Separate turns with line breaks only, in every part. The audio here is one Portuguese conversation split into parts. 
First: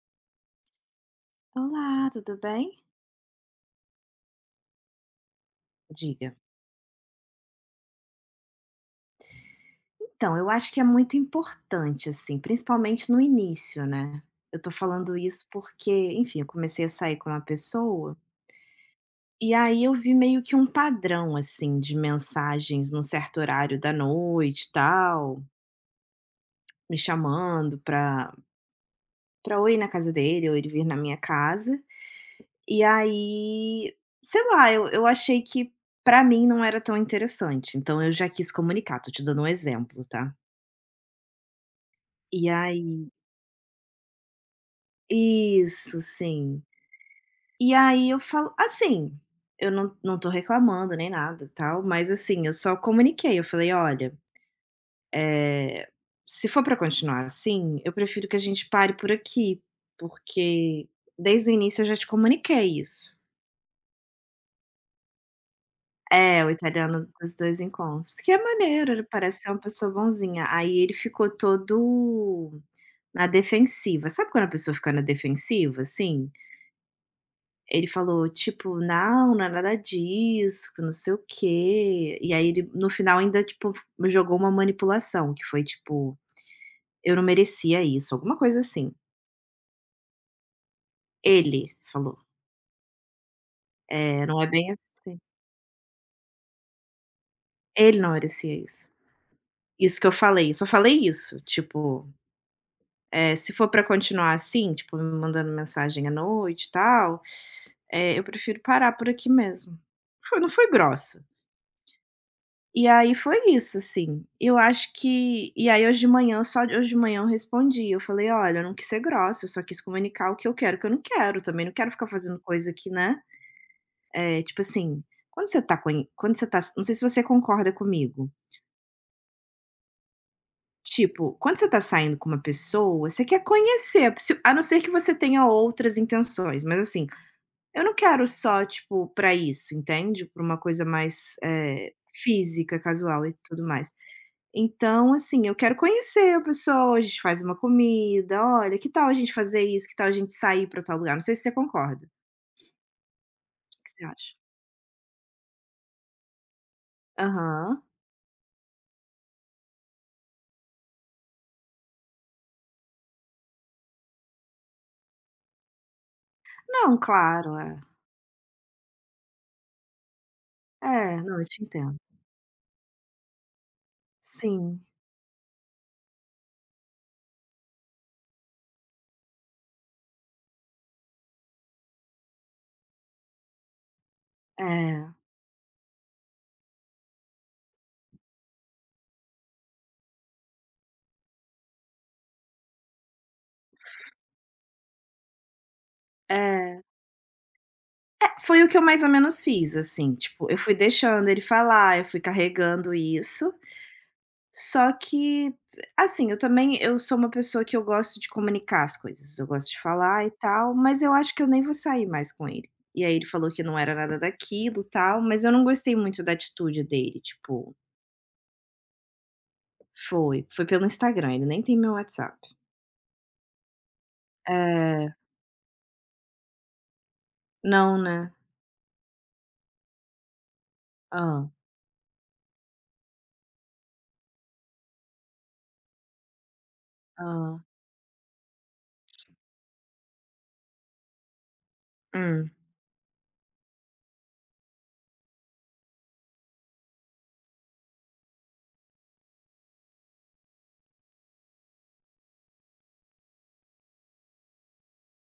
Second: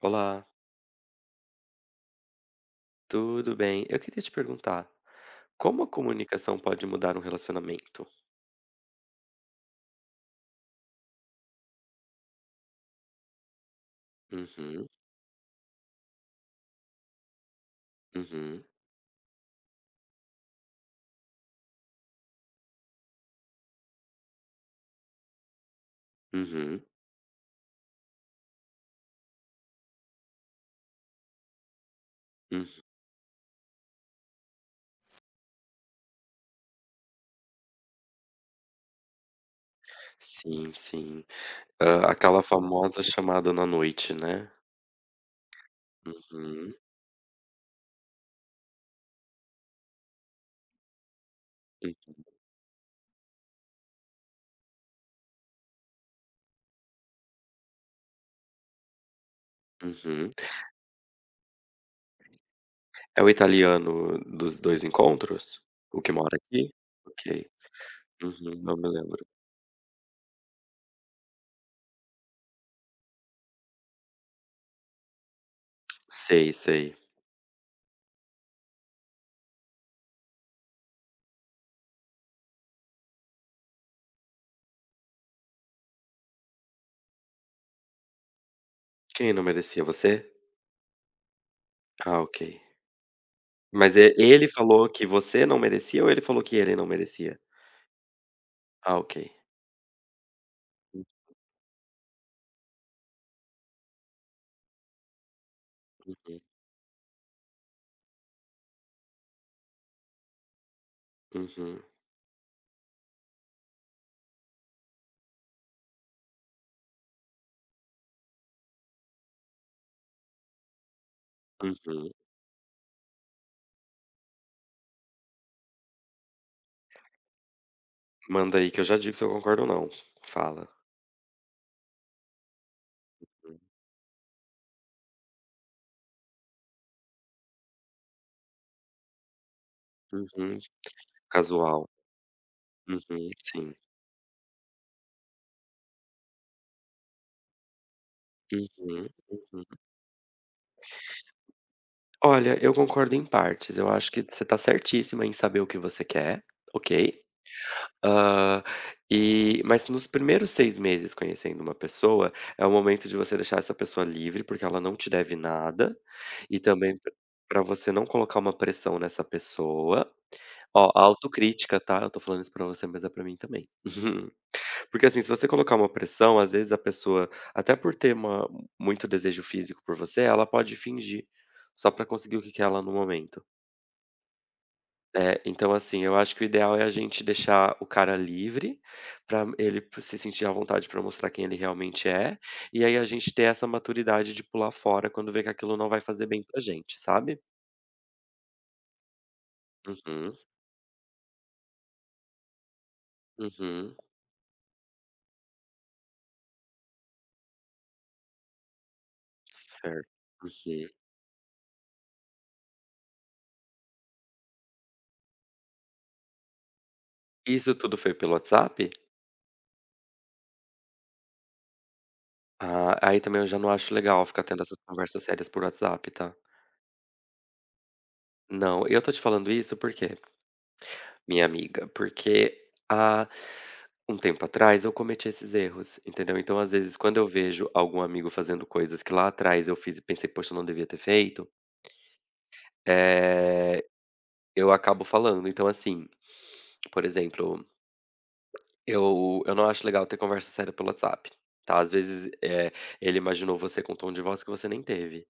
Olá,
Olá, tudo bem?
tudo bem? Eu queria te perguntar, como a
Diga.
comunicação pode mudar um relacionamento?
Então, eu acho que é muito importante, assim, principalmente no início, né. Eu tô
Uhum,
falando isso porque, enfim, eu comecei a sair com uma pessoa,
uhum,
e aí eu vi meio que um padrão, assim, de mensagens num certo horário da noite, e tal,
uhum,
me chamando pra ou ir na casa dele ou ele vir na minha casa.
hum.
E aí, sei lá, eu achei que pra mim não era tão interessante, então eu já quis comunicar, tô te dando um exemplo, tá.
Sim, sim. Aquela
E
famosa
aí
chamada na noite, né.
Isso, sim.
Uhum,
E aí eu falo assim, eu não tô reclamando nem nada, tal, mas
hum,
assim, eu só comuniquei, eu falei: "Olha, eh, se for pra continuar assim, eu prefiro que a gente pare por aqui,
uhum.
porque desde o início eu já te comuniquei isso".
É o italiano dos 2 encontros? O que mora
É, o
aqui?
italiano
Ok.
dos 2 encontros, que é
Uhum, não me
maneiro, ele
lembro.
parece ser uma pessoa bonzinha. Aí ele ficou todo na defensiva. Sabe quando a pessoa fica na defensiva, assim?
Sei, sei.
Ele falou tipo: "Não, não é nada disso, que não sei o quê". E aí ele no final ainda, tipo, jogou uma manipulação, que foi tipo: "Eu não merecia isso", alguma coisa assim.
Quem não merecia, você?
Ele falou,
Ah, ok. Mas e
não é
ele
bem
falou que
assim.
você não merecia ou ele falou que ele não merecia?
Ele não merecia isso.
Ah, ok.
Isso que eu falei, só falei
Uhum,
isso, tipo, "Se for pra continuar assim, tipo, me mandando mensagem à
uhum.
noite e tal, eu prefiro parar por aqui mesmo". Foi Não foi grossa.
Uhum.
E aí foi isso, assim. Eu acho que e aí hoje de manhã só de- hoje de manhã eu respondi, eu falei: "Olha, eu não quis ser grossa, eu só quis comunicar o que eu quero, o que eu não quero. Também não quero ficar
Uhum.
fazendo coisa que, né, tipo assim, quando você tá não sei se você concorda comigo,
Manda aí que eu já digo se eu concordo ou não. Fala.
tipo, quando você tá saindo com uma pessoa, você quer conhecer, se a não ser que você tenha outras intenções, mas assim, eu não quero só, tipo, pra isso, entende? Pra uma
Uhum.
coisa mais,
Casual.
física, casual
Uhum.
e tudo
Sim.
mais. Então, assim, eu quero conhecer a pessoa, a gente faz uma comida, "Olha, que tal
Uhum,
a gente fazer
uhum.
isso? Que tal a gente sair para tal lugar?" Não sei se você concorda. O
Olha, eu concordo em
que
partes. Eu
que você
acho que
acha?
você tá certíssima em saber o que você quer, ok?
Aham.
ah e mas nos primeiros 6 meses conhecendo uma pessoa, é o momento de você deixar essa pessoa livre, porque ela não te deve nada, e
Não,
também
claro,
para
é.
você não colocar uma pressão nessa pessoa. Ó,
É, não, eu te
autocrítica,
entendo.
tá? Eu tô falando isso pra você, mas é pra mim também.
Sim,
Porque, assim, se você colocar uma pressão, às vezes a pessoa, até por ter uma muito desejo físico por você, ela pode fingir, só pra conseguir o que quer ela no momento.
é,
É, então, assim, eu acho que o ideal é a gente deixar o cara livre, pra ele se sentir à vontade pra mostrar quem ele realmente é, e aí a gente ter essa maturidade de pular fora quando vê que aquilo não vai fazer bem pra
é.
gente, sabe?
É, foi o que eu mais ou menos fiz, assim,
Uhum,
tipo, eu fui deixando ele falar, eu fui carregando isso.
uhum,
Só que, assim, eu também eu sou uma pessoa que eu gosto de comunicar as coisas, eu gosto de
certo.
falar e tal,
Uhum.
mas eu acho que eu nem vou sair mais com ele. E aí ele falou que não era nada daquilo, tal, mas eu não gostei muito da atitude dele, tipo,
Isso tudo foi pelo WhatsApp?
foi pelo Instagram, ele nem tem meu WhatsApp.
Ah, aí também eu já não acho legal ficar tendo essas
É,
conversas sérias por WhatsApp, tá?
não, né.
Não, eu tô te falando isso porque minha
Ah,
amiga? Porque há um tempo atrás eu cometi esses erros, entendeu? Então, às vezes, quando eu
ah,
vejo algum amigo fazendo coisas que lá atrás eu fiz e pensei, poxa, eu não devia ter feito,
hum,
eh, eu acabo falando. Então, assim, por exemplo, eu não acho legal ter conversa séria pelo WhatsApp. Tá, às vezes ele imaginou você com um tom de voz que você nem teve.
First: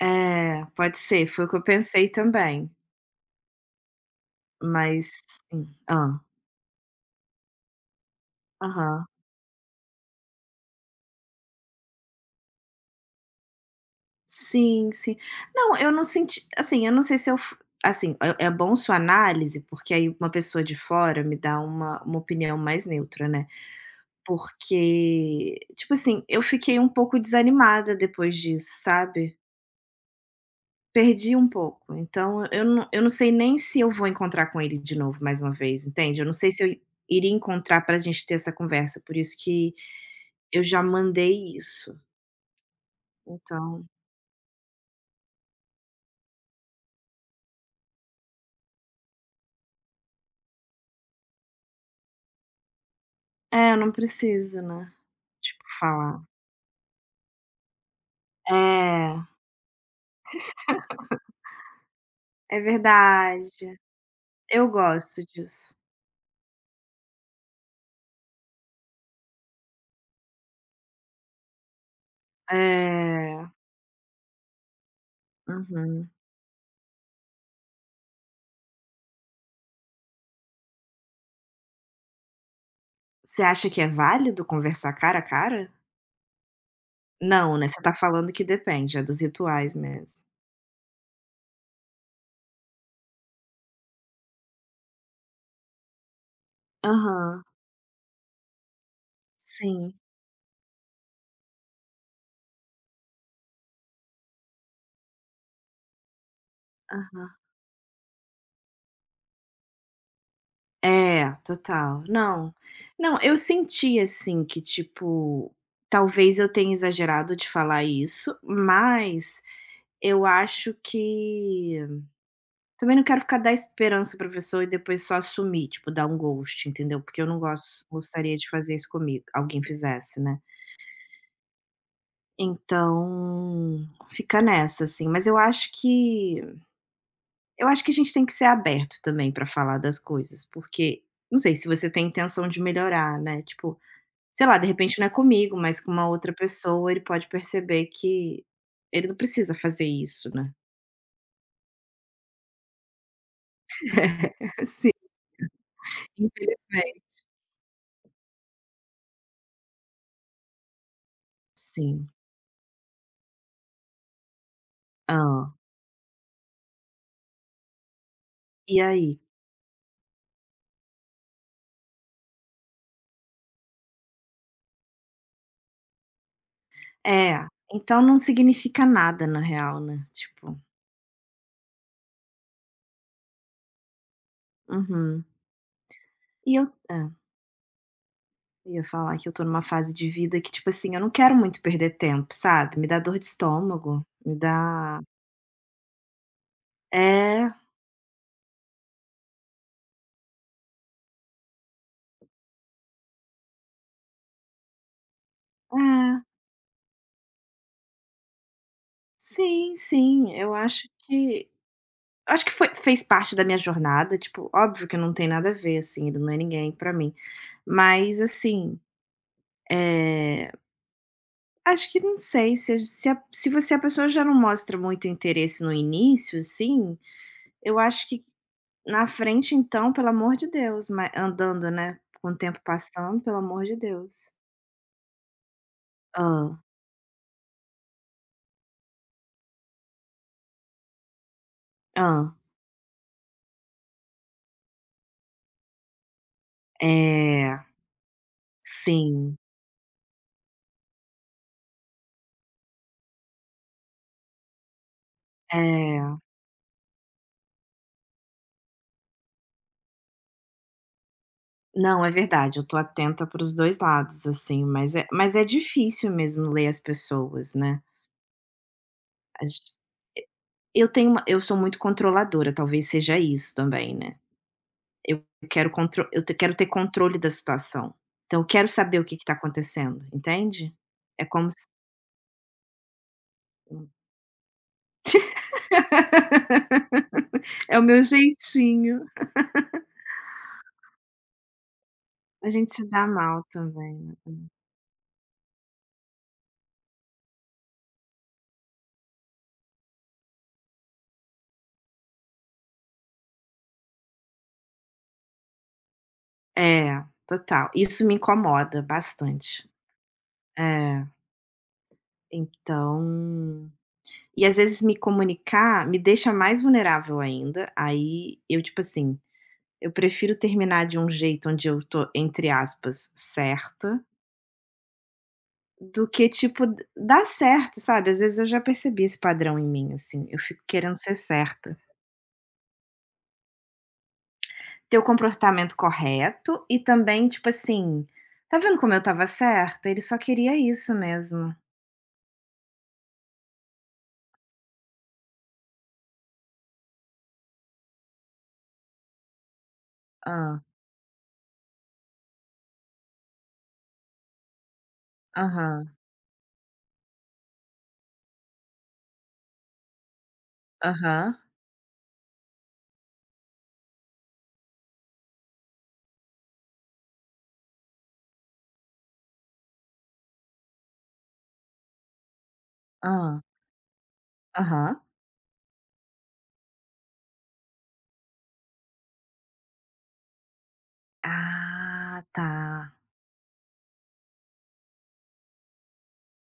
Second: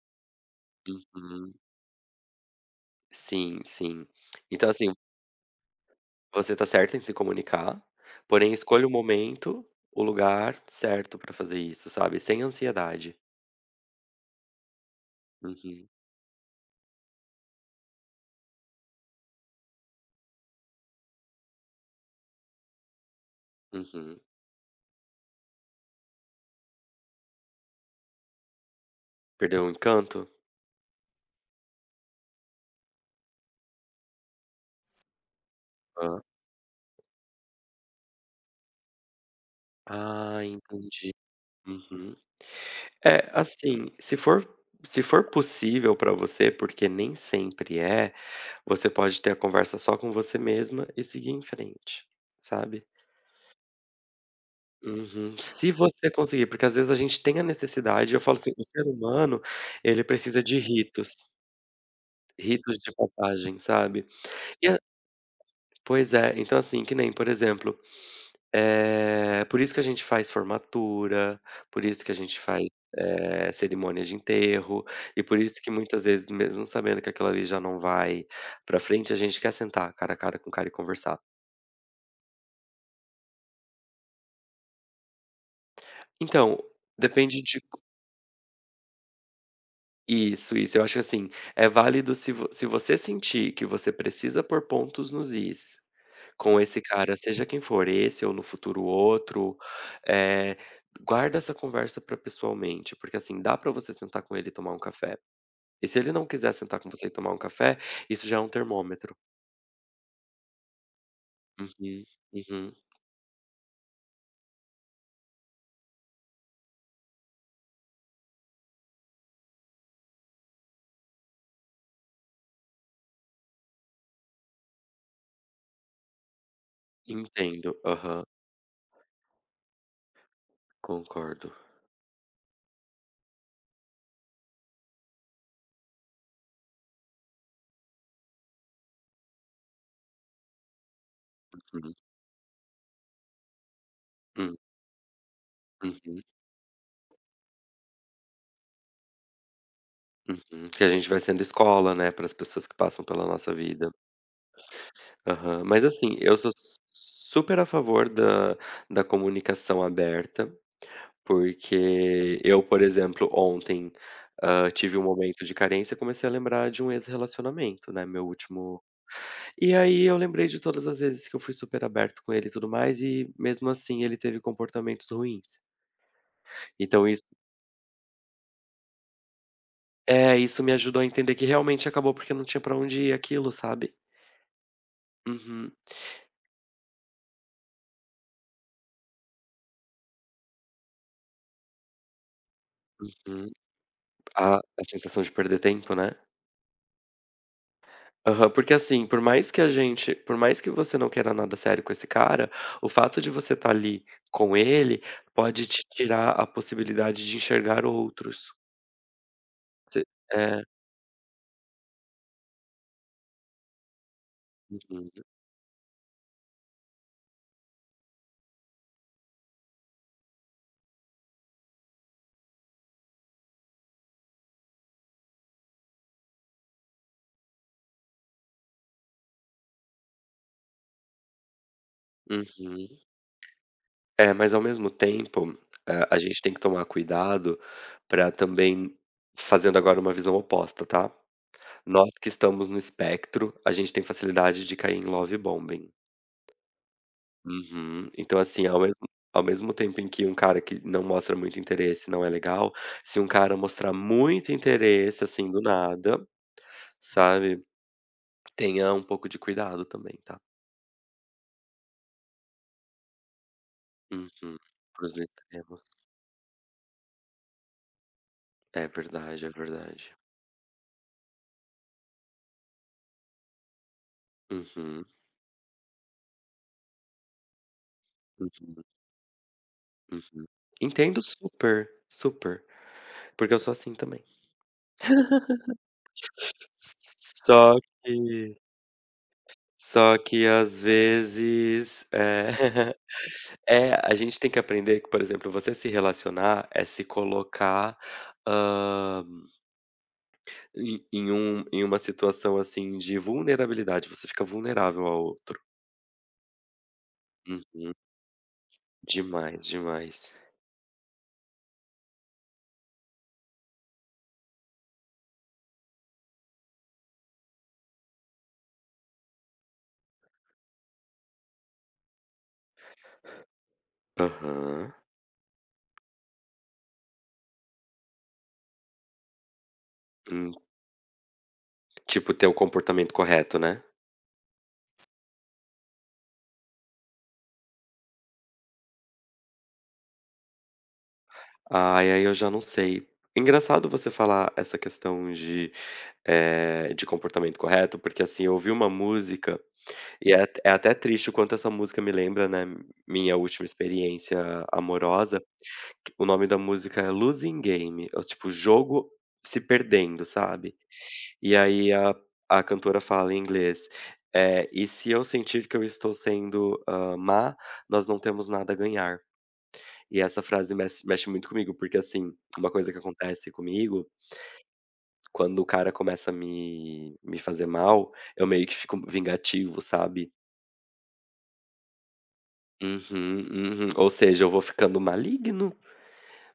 é, pode ser, foi o
Uhum.
que eu pensei também,
Sim, sim. Então, assim,
mas sim. Ah,
você tá certa em se comunicar, porém escolha o
aham.
momento, o lugar certo pra fazer isso, sabe, sem ansiedade.
Sim, sim. Não,
Uhum,
eu não senti assim, eu não sei se eu f assim, é bom sua análise, porque aí uma pessoa de fora me dá uma opinião mais neutra, né.
uhum.
Porque, tipo assim, eu fiquei um pouco desanimada depois disso, sabe.
Perdeu o encanto?
Perdi um pouco, então eu não sei nem se eu vou encontrar com ele de novo mais uma vez, entende.
Hã.
Eu não sei se eu iria encontrar pra gente ter essa conversa, por isso que
Ah,
eu já
entendi.
mandei isso.
Uhum. É,
Então
assim, se for possível pra você, porque nem sempre é, você pode ter a conversa só com você mesma e seguir em frente, sabe.
é, não precisa, né,
Uhum.
tipo,
Se você
falar.
conseguir, porque às vezes a gente tem a necessidade eu falo assim, o ser
É,
humano, ele precisa de ritos.
é
Ritos de passagem,
verdade.
sabe. E
Eu
a
gosto disso.
Pois é, então assim, que nem, por exemplo, por isso que a gente faz formatura, por isso que a gente faz,
É.
cerimônia de enterro, e por isso que muitas
Uhum.
vezes, mesmo sabendo que aquilo ali já não vai pra frente, a gente quer sentar cara a cara com o cara e conversar.
Você acha que é válido conversar cara a cara?
Então, depende
Não,
de.
né, você tá falando que depende, é dos rituais mesmo.
Isso, isso. Eu acho que assim, é válido se você sentir que você precisa pôr pontos nos is com esse cara,
Aham,
seja quem for, esse ou no futuro outro,
sim,
eh, guarda essa conversa para pessoalmente, porque assim, dá para você sentar com ele e tomar um café. E se ele não quiser sentar com você e
aham.
tomar um café, isso já é um termômetro.
É, total.
Uhum,
Não,
uhum.
não, eu senti, assim, que tipo, talvez eu tenha exagerado de falar isso, mas eu acho que também não quero ficar dar esperança pra pessoa e depois só sumir, tipo, dar um ghost, entendeu, porque eu não
Entendo.
gosto
Aham.
gostaria de fazer isso comigo, alguém fizesse, né.
Concordo.
Então, fica nessa, assim, mas eu acho que a gente tem que ser aberto também pra falar das coisas, porque não sei se você
Uhum,
tem intenção de melhorar, né, tipo, sei
hum,
lá, de repente não é comigo, mas com uma
uhum,
outra pessoa ele pode perceber que ele não precisa fazer isso, né.
uhum. Que a gente vai sendo escola, né, para as pessoas que passam pela nossa vida.
Sim,
Aham. Mas assim, eu sou
infelizmente.
super a favor da comunicação aberta,
Sim.
porque eu, por exemplo, ontem, tive um momento
Ah,
de carência e comecei a lembrar de um ex-relacionamento, né, meu
e
último
aí?
e aí eu lembrei de todas as vezes que eu fui super aberto com ele e tudo mais, e mesmo assim ele teve comportamentos ruins. Então isso
É, então não significa nada na real, né, tipo
isso me ajudou a entender que realmente acabou porque não tinha pra onde ir aquilo, sabe.
uhum.
Uhum.
E eu é, ia falar que eu tô numa fase de vida que, tipo assim, eu não quero muito perder tempo, sabe, me dá dor de
Uhum.
estômago, me
A
dá
sensação de perder tempo, né.
é,
Aham, porque assim, por mais que você não queira nada sério com esse cara, o fato de você estar ali com ele pode te
é.
tirar a possibilidade de enxergar outros.
Sim,
Você
sim, eu
é,
acho que foi fez parte da minha jornada, tipo, óbvio que não
uhum,
tem nada a ver, assim, ele não é ninguém pra mim, mas assim, eh, acho que não sei se você é a pessoa já não mostra muito interesse no início, assim. Eu acho que na frente então, pelo amor de Deus, ma andando, né, com o tempo
uhum.
passando, pelo amor de Deus.
É, mas ao mesmo tempo, a gente tem que
Ah,
tomar cuidado para também fazendo agora uma visão oposta, tá. Nós que
ah.
estamos no espectro, a gente tem facilidade de cair em love bombing.
É,
Uhum. Então, assim, ao mesmo
sim,
ao mesmo tempo em que um cara que não mostra muito interesse não é legal, se um cara mostrar muito interesse, assim, do
é.
nada, sabe, tenha um pouco de cuidado também, tá.
Não, é verdade, eu tô atenta para os dois lados,
Uhum.
assim, mas é
Para
mas é
extremos.
difícil mesmo ler as pessoas, né.
É
A
verdade, é
gen
verdade.
eu tenho uma Eu sou muito controladora, talvez seja isso também, né.
Uhum,
Eu eu te quero ter controle da situação, então eu quero
uhum,
saber o que que tá acontecendo,
uhum.
entende?
Entendo
É como se
super, super, porque eu sou assim também.
é
Só
o meu
que
jeitinho.
só que às vezes,
A gente se dá mal
É,
também,
a
né.
gente tem que aprender que, por exemplo, você se relacionar é se colocar, hã, em uma situação, assim, de vulnerabilidade, você fica vulnerável ao outro.
É, total.
Uhum.
Isso me incomoda
Demais,
bastante.
demais.
É, então e às vezes me comunicar me deixa mais vulnerável ainda, aí eu, tipo assim, eu prefiro terminar de um jeito onde eu tô, entre aspas, "certa",
Aham.
do que, tipo, d dar certo, sabe. Às vezes eu já percebi esse padrão em mim, assim, eu
Hum,
fico querendo ser certa.
tipo, ter o comportamento correto, né?
Ter o comportamento correto e também, tipo assim: "Tá vendo como eu tava certa? Ele só queria isso mesmo".
E aí eu já não sei. Engraçado você falar essa questão de comportamento correto, porque, assim, eu ouvi uma música e é
Ah.
é até triste o quanto essa música me lembra, né, minha última experiência amorosa.
Aham.
O nome da música é Losing Game, é tipo jogo se perdendo, sabe.
Aham.
E aí a cantora fala em inglês, "E se eu sentir que eu estou sendo, má, nós não temos nada a ganhar". E essa frase mexe muito comigo, porque, assim, uma coisa que
Ah.
acontece comigo,
Aham.
quando o cara começa a me fazer mal, eu meio que fico vingativo, sabe.
Ah, tá.
Uhum, uhum. Ou seja, eu vou ficando maligno.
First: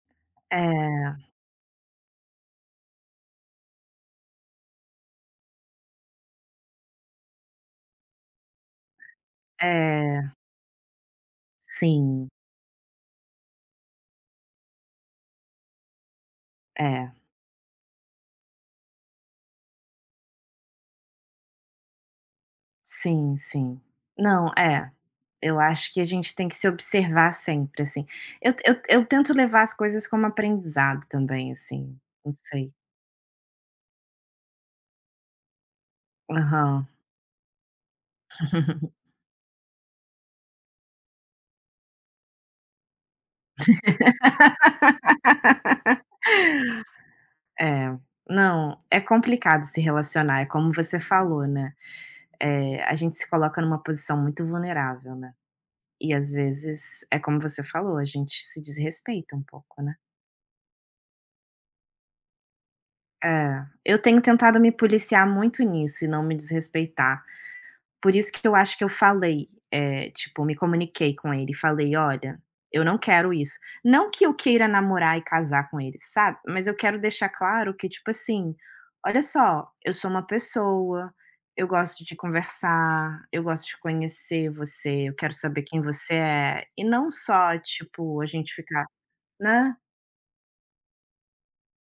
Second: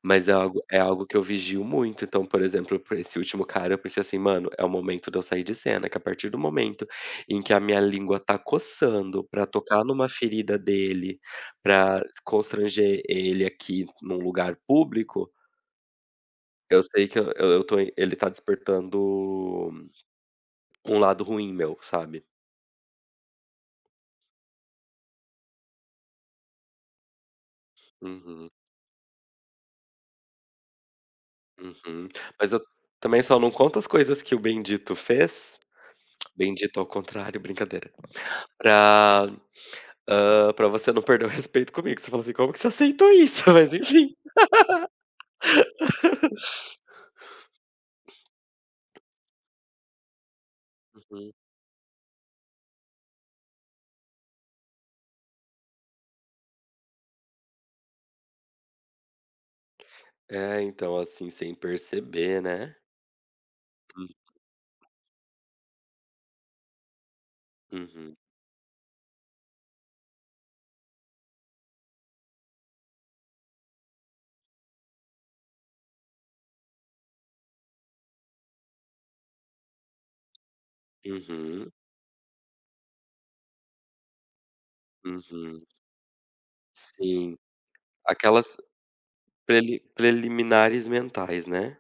Mas é algo que eu
É,
vigio muito. Então, por exemplo, pra esse último cara, eu pensei assim: "Mano, é o momento de eu sair de cena", que a partir do momento em que a minha língua tá coçando pra tocar numa
é.
ferida dele, pra
Sim.
constranger ele aqui num lugar público, eu sei
É.
que ele tá despertando um lado ruim meu, sabe.
Sim, sim. Não, é. Eu acho que a gente tem que se observar sempre, assim.
Uhum,
Eu tento levar as coisas como aprendizado também, assim,
uhum.
não
Mas eu
sei.
também só não conto as coisas que o bendito fez, bendito ao
Aham.
contrário, brincadeira, pra pra você não perder o respeito comigo, você fala assim: "Como que você aceitou isso?" Mas enfim.
É. Não, é complicado se relacionar, é como você
Uhum.
falou, né, eh, a gente se coloca numa posição muito vulnerável, né, e às vezes, é como você falou, a gente se desrespeita um pouco, né.
É, então, assim, sem perceber, né.
É, eu tenho tentado me policiar muito nisso e não me desrespeitar. Por
Uhum,
isso que eu acho que eu falei, eh, tipo, me comuniquei com ele falei: "Olha, eu não quero isso". Não que eu queira namorar e casar com ele, sabe, mas eu quero deixar claro que, tipo assim: "Olha só, eu sou uma pessoa, eu
uhum,
gosto de conversar, eu gosto de conhecer você, eu quero saber
uhum.
quem você é". E não
Sim,
só, tipo, a gente
aquelas
ficar, né?
preliminares mentais, né.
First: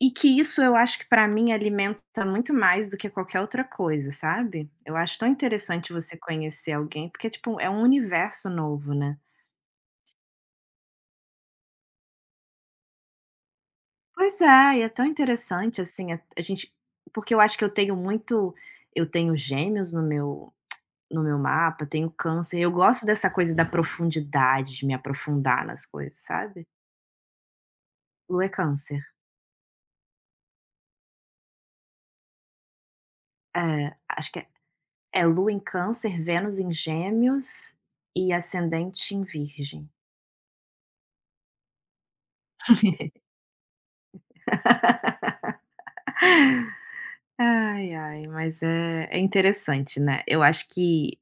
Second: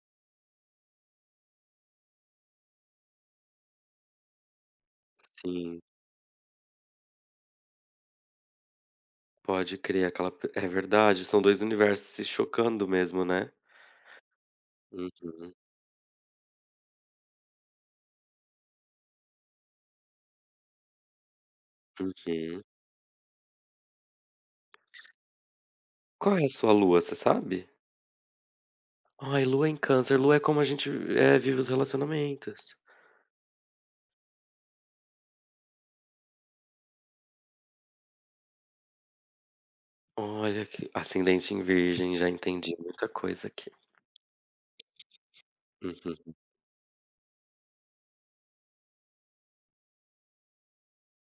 E que isso eu acho que pra mim alimenta muito mais do que qualquer outra coisa, sabe. Eu acho tão
Sim,
interessante você conhecer alguém, porque, tipo, é um universo novo, né.
pode crer, aquela p é verdade, são 2 universos se chocando mesmo, né.
Pois é, e é tão
Uhum,
interessante, assim, a gente porque eu acho que eu tenho gêmeos no meu mapa, tenho câncer,
uhum.
eu gosto dessa coisa da profundidade, de me aprofundar nas coisas,
Qual é a
sabe.
sua lua, você sabe?
Lua é câncer.
Ai, lua em câncer, lua é como a gente vive os relacionamentos.
É, acho que é lua em câncer, Vênus em gêmeos e ascendente em virgem.
Olha que ascendente em virgem, já entendi muita coisa aqui. Uhum,
Ai, ai, mas é é interessante, né. Eu acho que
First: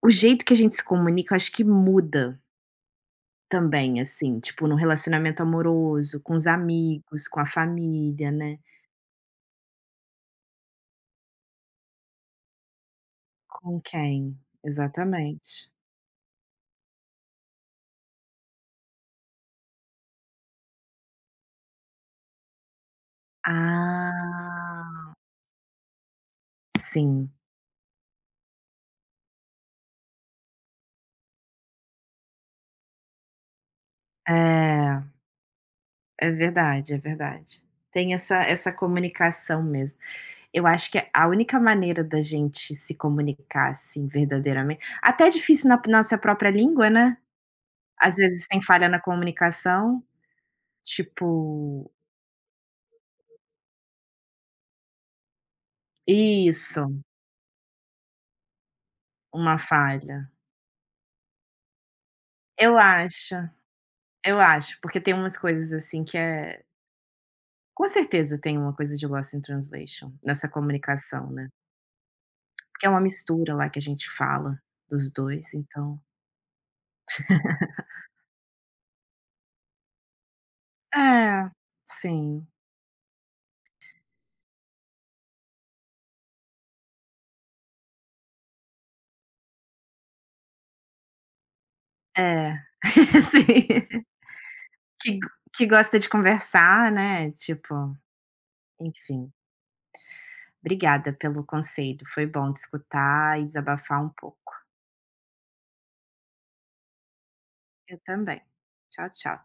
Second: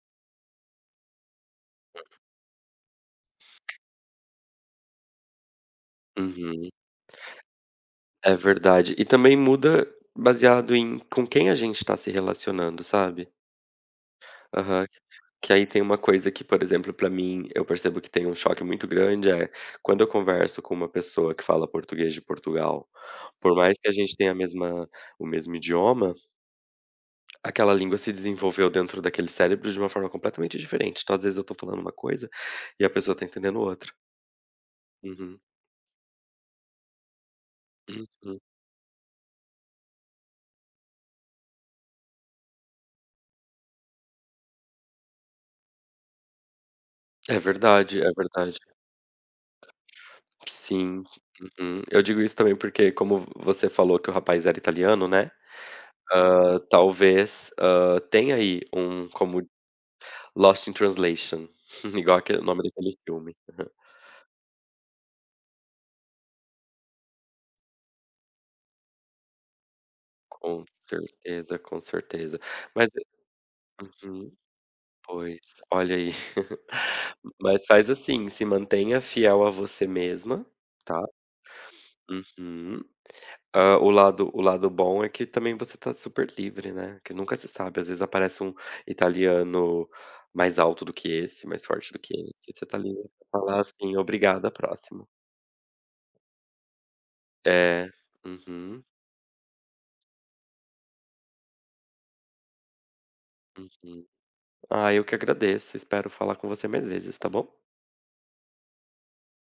o jeito que a gente se comunica, eu acho que muda também, assim, tipo, no relacionamento amoroso, com os
uhum.
amigos, com a família,
É
né.
verdade. E também muda baseado em com quem a gente tá se relacionando, sabe.
Com quem?
Aham. Que aí
Exatamente.
tem uma coisa que, por exemplo, pra mim, eu percebo que tem um choque muito grande, é quando eu converso com uma pessoa que fala português de Portugal, por mais que a gente tenha a mesma
Ah,
o mesmo idioma,
sim.
aquela língua se desenvolveu dentro daquele cérebro de uma forma completamente diferente. Então, às vezes, eu tô falando uma coisa e a pessoa tá entendendo outra.
É,
Uhum.
é verdade, é verdade. Tem essa
Uhum.
essa comunicação mesmo. Eu acho que a única maneira da gente se comunicar, assim, verdadeiramente até é difícil na nossa própria língua, né.
É verdade, é
Às vezes
verdade.
tem falha na comunicação,
Sim. Uhum.
tipo
Eu digo isso também porque, como você falou que o rapaz era italiano, né,
isso,
talvez, tenha aí um como
uma falha.
Lost in Translation, igual aquele o nome
Eu
daquele
acho,
filme.
eu acho, porque tem umas coisas, assim, que é com certeza tem uma coisa de Lost in Translation nessa
Com
comunicação, né,
certeza, com certeza.
porque é
Mas
uma mistura lá que a gente
uhum,
fala dos
pois,
dois,
olha
então
aí. Mas faz assim, se mantenha fiel a você mesma, tá?
é, sim,
Uhum. O lado bom é que também você tá super livre, né, que nunca se sabe, às vezes aparece um italiano mais alto do que esse, mais forte do que esse,
é,
você tá livre pra falar assim:
sim,
"Obrigada, próximo".
que que gosta de conversar, né,
É.
tipo,
Uhum,
enfim. Obrigada pelo conselho, foi bom te escutar e desabafar
uhum.
um pouco.
Ah, eu que agradeço, espero falar com você mais vezes, tá bom?
Eu também. Tchau, tchau.